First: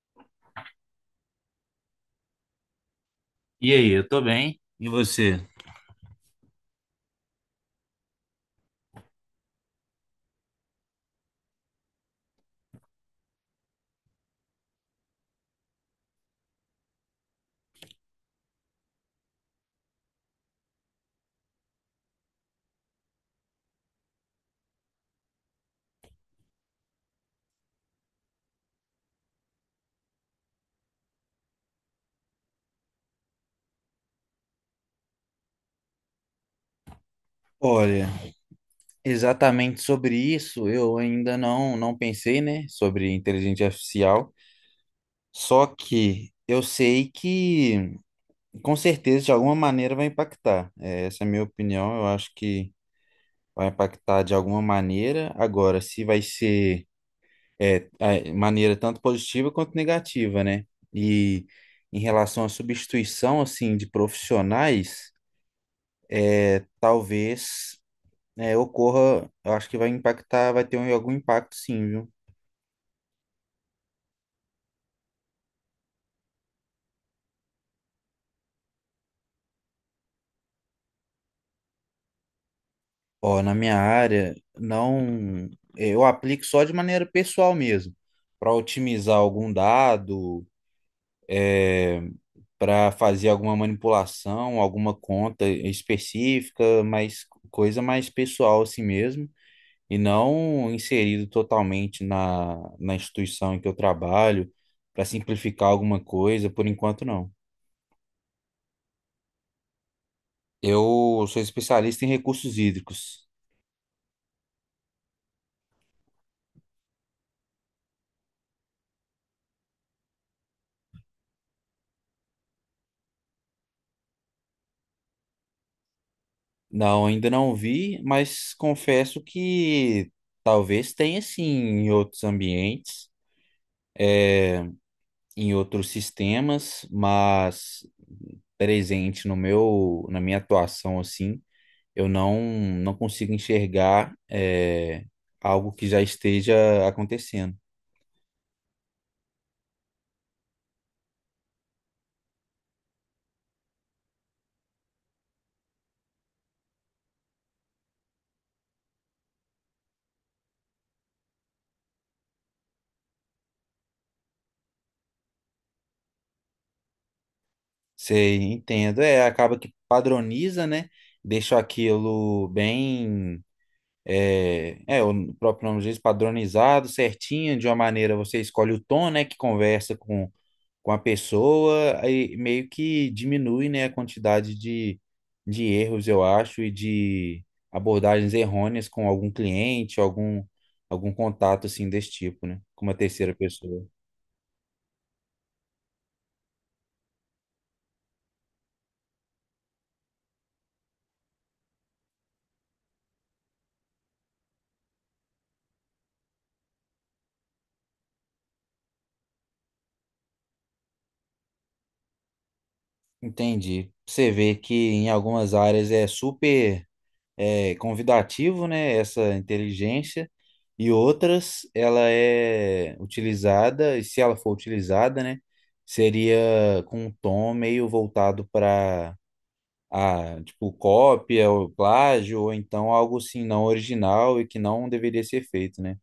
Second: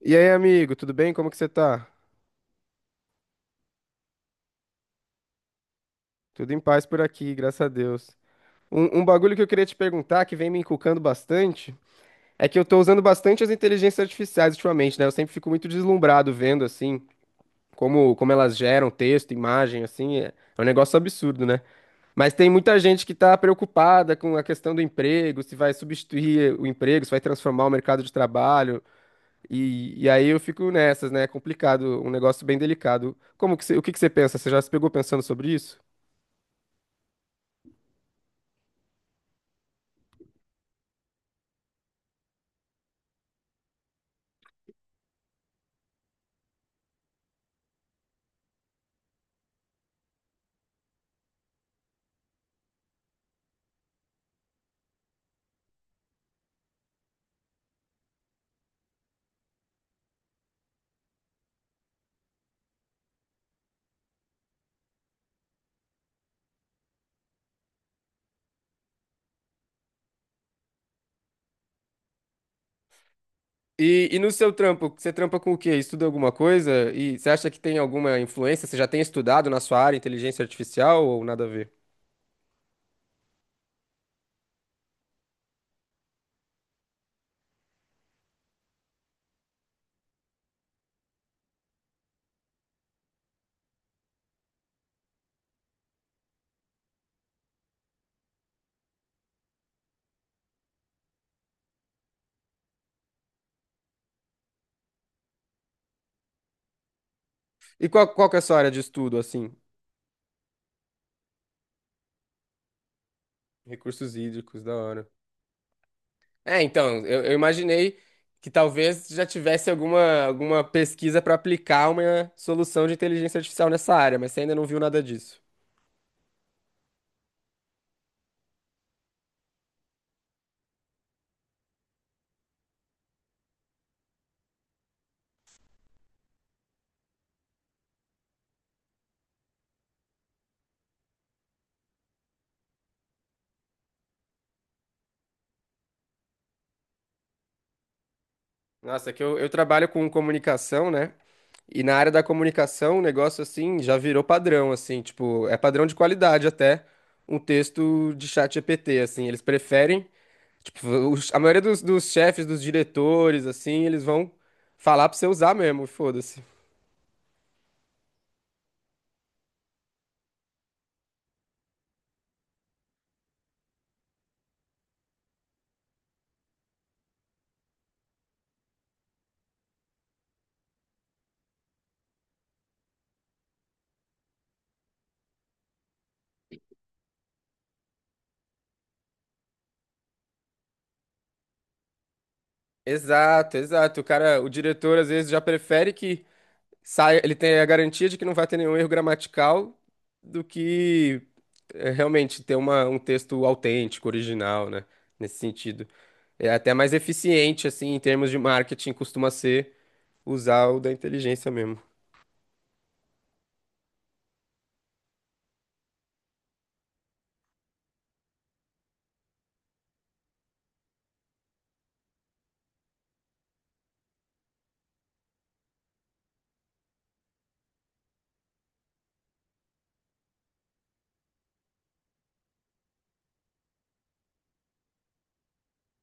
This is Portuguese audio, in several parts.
E aí, amigo, tudo bem? Como que você tá? E aí, eu tô bem. E você? Tudo em paz por aqui, graças a Deus. Um bagulho que eu queria te perguntar, que vem me encucando bastante, é que eu tô usando bastante as inteligências artificiais ultimamente, né? Eu sempre fico muito deslumbrado vendo, assim, como elas geram texto, imagem, assim, é um negócio absurdo, né? Mas tem muita gente que tá preocupada com a questão do emprego, se vai substituir o emprego, se vai transformar o mercado de trabalho, e aí eu fico nessas, né? É complicado, um negócio bem delicado. Como que você, o que que você pensa? Você já se pegou pensando sobre isso? Olha, exatamente sobre isso eu ainda não pensei, né, sobre inteligência artificial. Só que eu sei que com certeza de alguma maneira vai impactar. É, essa é a minha opinião. Eu acho que vai impactar de alguma maneira. Agora, se vai ser a maneira tanto positiva quanto negativa, né? E em relação à substituição assim de profissionais, é, talvez. É, ocorra, eu acho que vai impactar, vai ter algum impacto sim, viu? E no seu trampo, você trampa com o quê? Estuda alguma coisa? E você acha que tem alguma influência? Você já tem estudado na sua área inteligência artificial ou nada a ver? Ó, na minha área, não, eu aplico só de maneira pessoal mesmo, para otimizar algum dado, é, para fazer alguma manipulação, alguma conta específica, mas coisa mais pessoal assim mesmo, e não inserido totalmente na instituição em que eu trabalho, para simplificar alguma coisa, por enquanto não. E qual que é a sua área de estudo, assim? Eu sou especialista em recursos hídricos. Recursos hídricos, da hora. É, então, eu imaginei que talvez já tivesse alguma, alguma pesquisa para aplicar uma solução de inteligência artificial nessa área, mas você ainda não viu nada disso. Não, ainda não vi, mas confesso que talvez tenha sim em outros ambientes, eh, em outros sistemas, mas presente no meu, na minha atuação assim, eu não consigo enxergar algo que já esteja acontecendo. Nossa, é que eu trabalho com comunicação, né? E na área da comunicação, o negócio assim já virou padrão, assim, tipo, é padrão de qualidade até um texto de chat GPT, assim, eles preferem, tipo, a maioria dos, dos chefes, dos diretores, assim, eles vão falar pra você usar mesmo, foda-se. Você entendo, é, acaba que padroniza, né? Deixa aquilo bem. É, é, o próprio nome diz, padronizado, certinho, de uma maneira você escolhe o tom, né, que conversa com a pessoa, aí meio que diminui, né, a quantidade de erros, eu acho, e de abordagens errôneas com algum cliente, algum, algum contato, assim, desse tipo, né, com uma terceira Exato, pessoa. exato. O cara, o diretor às vezes já prefere que sai, ele tem a garantia de que não vai ter nenhum erro gramatical do que é, realmente ter uma, um texto autêntico, original, né? Nesse sentido. É até mais eficiente, assim, em termos de marketing, costuma ser usar o da inteligência mesmo. Entendi. Você vê que em algumas áreas é super é convidativo, né? Essa inteligência. E outras, ela é utilizada, e se ela for utilizada, né? Seria com um tom meio voltado para a, tipo, cópia ou plágio, ou então algo assim não original e que não deveria ser feito, né?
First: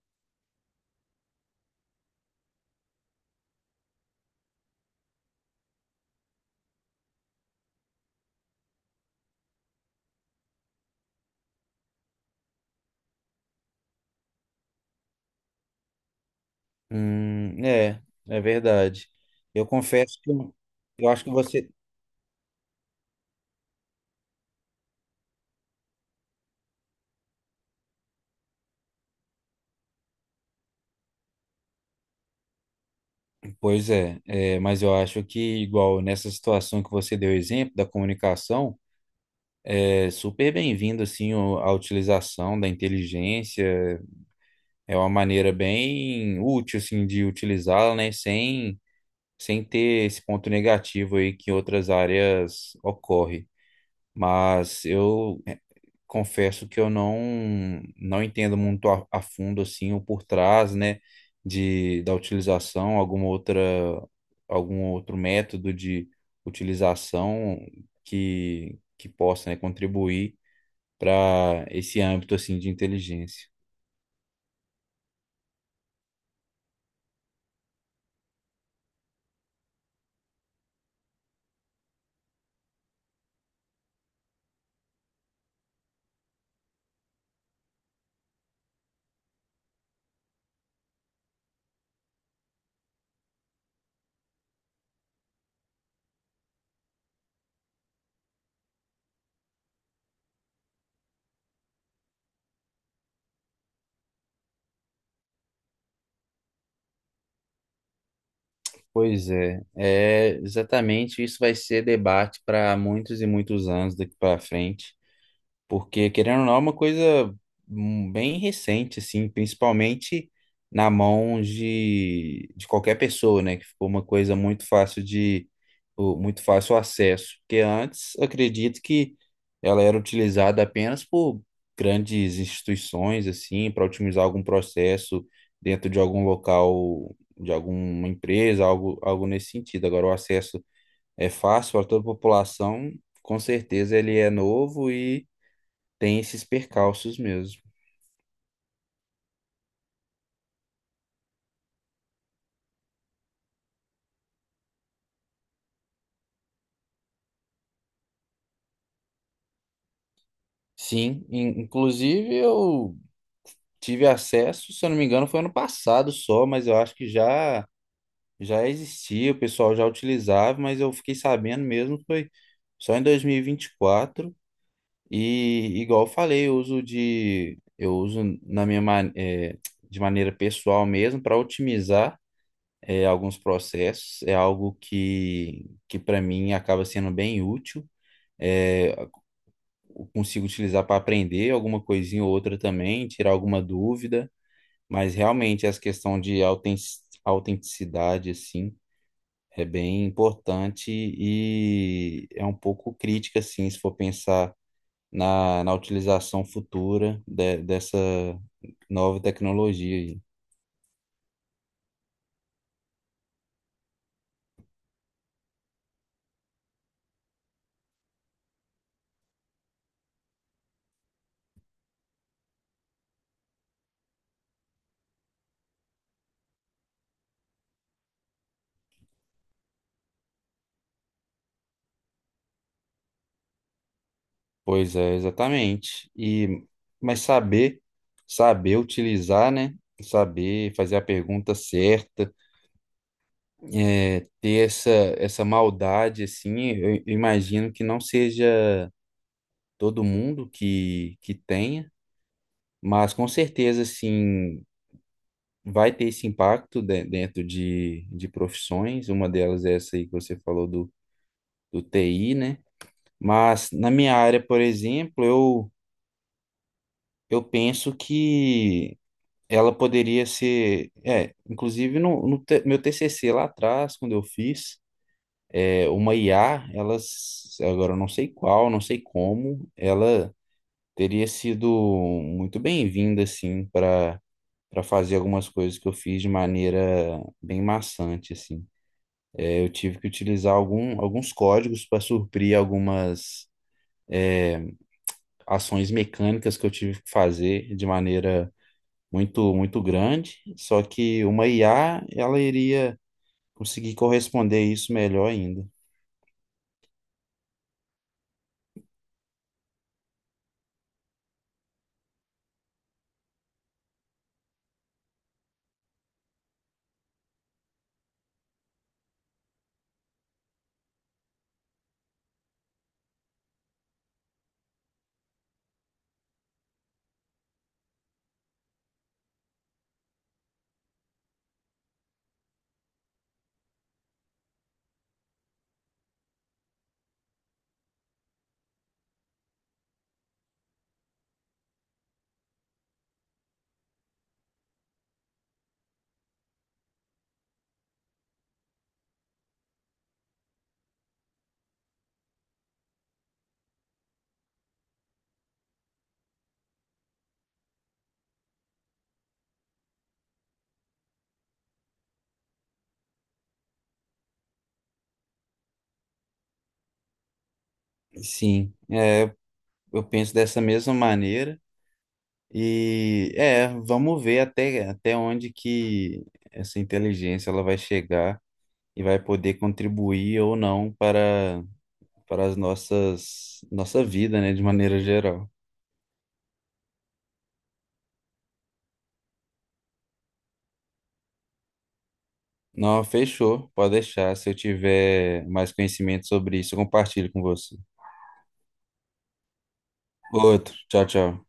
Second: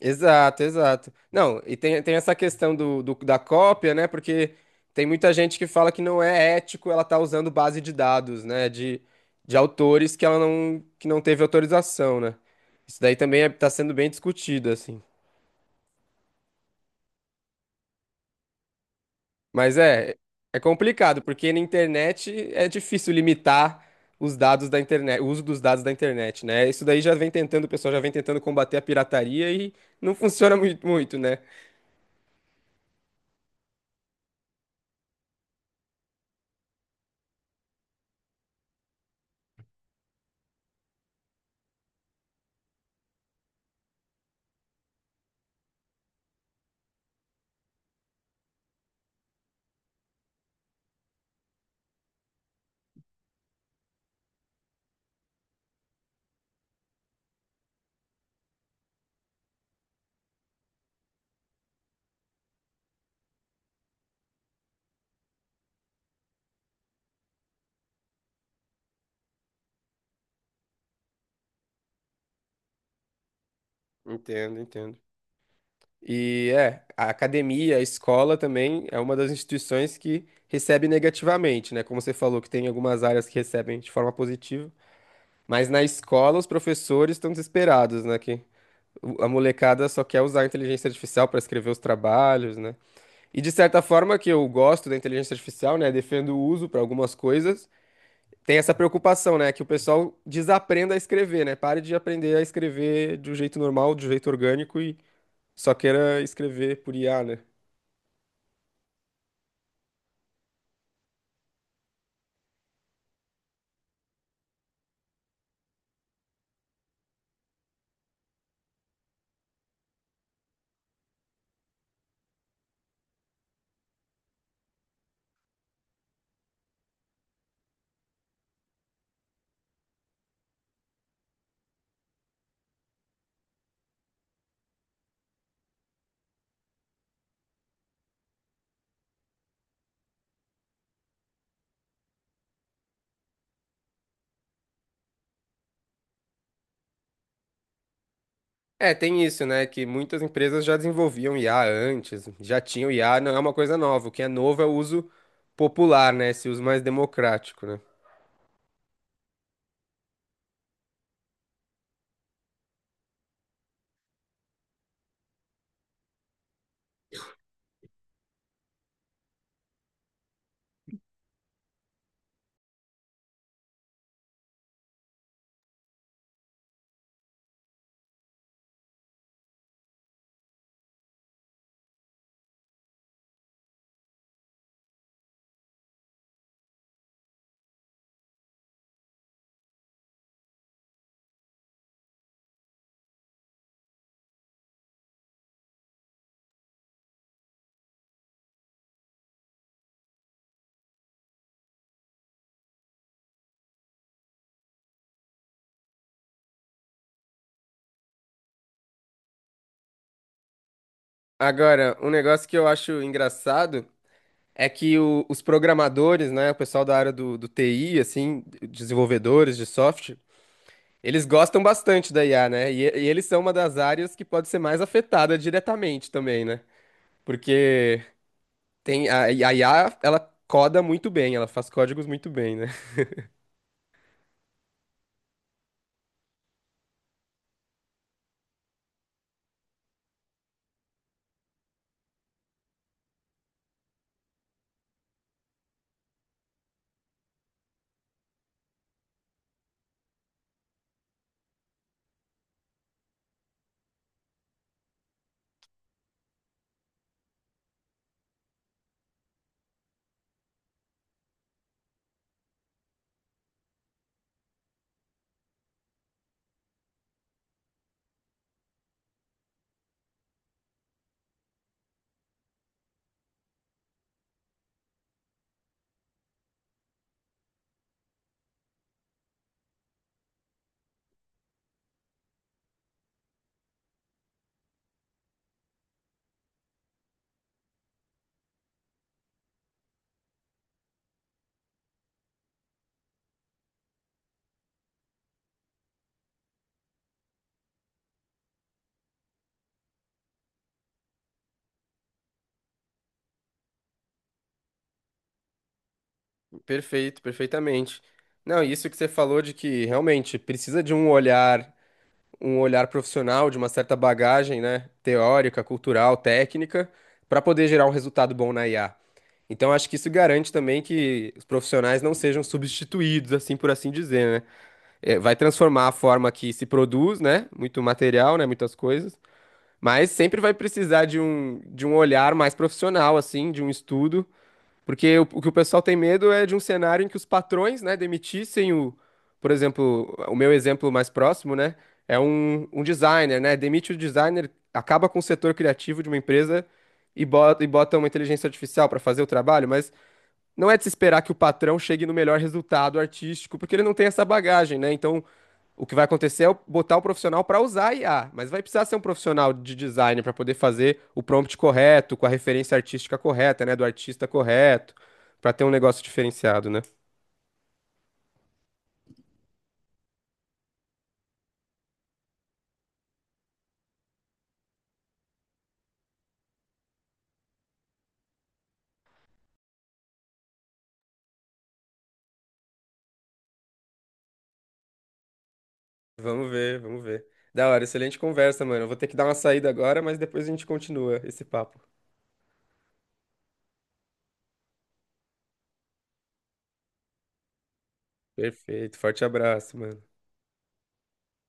Exato, exato. Não, e tem, tem essa questão do, da cópia, né? Porque tem muita gente que fala que não é ético ela tá usando base de dados, né? De autores que ela não, que não teve autorização, né? Isso daí também é, tá sendo bem discutido, assim. É, é verdade. Eu Mas é, confesso que é eu complicado, acho que porque na você. internet é difícil limitar os dados da internet, o uso dos dados da internet, né? Isso daí já vem tentando, o pessoal já vem tentando combater a pirataria e não funciona muito, muito, né? Pois é, é, mas eu acho que, igual nessa situação que você deu exemplo da comunicação. É super bem-vindo assim a utilização da inteligência. É uma maneira bem útil assim de utilizá-la, né, sem ter esse ponto negativo aí que em outras áreas ocorre. Mas eu confesso que eu não entendo muito a fundo assim o por trás, né, de da utilização, alguma outra algum outro método de utilização que possa, né, contribuir para esse âmbito assim de inteligência. Entendo, entendo. E é, a academia, a escola também é uma das instituições que recebe negativamente, né? Como você falou, que tem algumas áreas que recebem de forma positiva, mas na escola os professores estão desesperados, né? Que a molecada só quer usar a inteligência artificial para escrever os trabalhos, né? E de certa forma que eu gosto da inteligência artificial, né? Defendo o uso para algumas coisas. Tem essa preocupação, né? Que o pessoal desaprenda a escrever, né? Pare de aprender a escrever de um jeito normal, de um jeito orgânico e só queira escrever por IA, né? Pois é, é exatamente isso vai ser debate para muitos e muitos anos daqui para frente. Porque, querendo ou não, é uma coisa bem recente, assim, principalmente na mão de qualquer pessoa, né? Que ficou uma coisa muito fácil de, muito fácil o acesso. Porque antes, acredito que ela era utilizada apenas por grandes instituições, assim, para otimizar algum processo dentro de algum local, de alguma empresa, algo, algo nesse sentido. Agora, o acesso é fácil para toda a população, com certeza ele é novo e tem esses percalços mesmo. É, tem isso, né? Que muitas empresas já desenvolviam IA antes, já tinham IA, não é uma coisa nova. O que é novo é o uso popular, né? Esse uso mais democrático, né? Sim, inclusive eu tive acesso, se eu não me engano, foi ano passado só, mas eu acho que já existia, o pessoal já utilizava, mas eu fiquei sabendo mesmo foi só em 2024 e vinte e quatro. E igual eu falei, eu uso na minha de maneira pessoal mesmo para otimizar alguns processos, é algo que para mim acaba sendo bem útil. Eh, Consigo utilizar para aprender alguma coisinha ou outra também, tirar alguma dúvida, mas realmente essa questão de autenticidade, assim, é bem importante e é um pouco crítica, assim, se for pensar na utilização futura dessa nova tecnologia aí. Agora, um negócio que eu acho engraçado é que os programadores, né? O pessoal da área do, do TI, assim, desenvolvedores de software, eles gostam bastante da IA, né? E eles são uma das áreas que pode ser mais afetada diretamente também, né? Porque tem a IA, ela coda muito bem, ela faz códigos muito bem, né? Pois é, exatamente. E, mas saber, saber utilizar, né? Saber fazer a pergunta certa, é, ter essa, essa maldade, assim, eu imagino que não seja todo mundo que tenha, mas com certeza, assim, vai ter esse impacto dentro de profissões, uma delas é essa aí que você falou do, do TI, né? Mas na minha área, por exemplo, eu penso que ela poderia ser, é, inclusive no, meu TCC lá atrás, quando eu fiz, é, uma IA, ela, agora eu não sei qual, não sei como, ela teria sido muito bem-vinda, assim, para para fazer algumas coisas que eu fiz de maneira bem maçante, assim. É, eu tive que utilizar algum, alguns códigos para suprir algumas ações mecânicas que eu tive que fazer de maneira muito, muito grande, só que uma IA, ela iria conseguir corresponder a isso melhor ainda. Perfeito, perfeitamente. Não, e isso que você falou de que realmente precisa de um olhar profissional, de uma certa bagagem, né, teórica, cultural, técnica, para poder gerar um resultado bom na IA. Então, acho que isso garante também que os profissionais não sejam substituídos, assim por assim dizer, né? É, vai transformar a forma que se produz, né? Muito material, né? Muitas coisas. Mas sempre vai precisar de um olhar mais profissional, assim, de um estudo porque o que o pessoal tem medo é de um cenário em que os patrões, né, demitissem o, por exemplo, o meu exemplo mais próximo, né, é um, um designer, né, demite o designer, acaba com o setor criativo de uma empresa e bota uma inteligência artificial para fazer o trabalho, mas não é de se esperar que o patrão chegue no melhor resultado artístico, porque ele não tem essa bagagem, né, então o que vai acontecer é eu botar o profissional para usar a IA, mas vai precisar ser um profissional de design para poder fazer o prompt correto, com a referência artística correta, né, do artista correto, para ter um negócio diferenciado, né? Sim, é, eu penso dessa mesma maneira. E é, vamos ver até, até onde que essa inteligência ela vai chegar e vai poder contribuir ou não para, para as nossa vida, né, de maneira geral. Vamos ver, vamos ver. Da hora, excelente conversa, mano. Eu vou ter que dar uma saída agora, mas depois a gente continua esse papo. Não, fechou, pode deixar. Se eu tiver mais conhecimento sobre isso, eu compartilho com você. Perfeito, forte abraço, mano. Outro, tchau, tchau.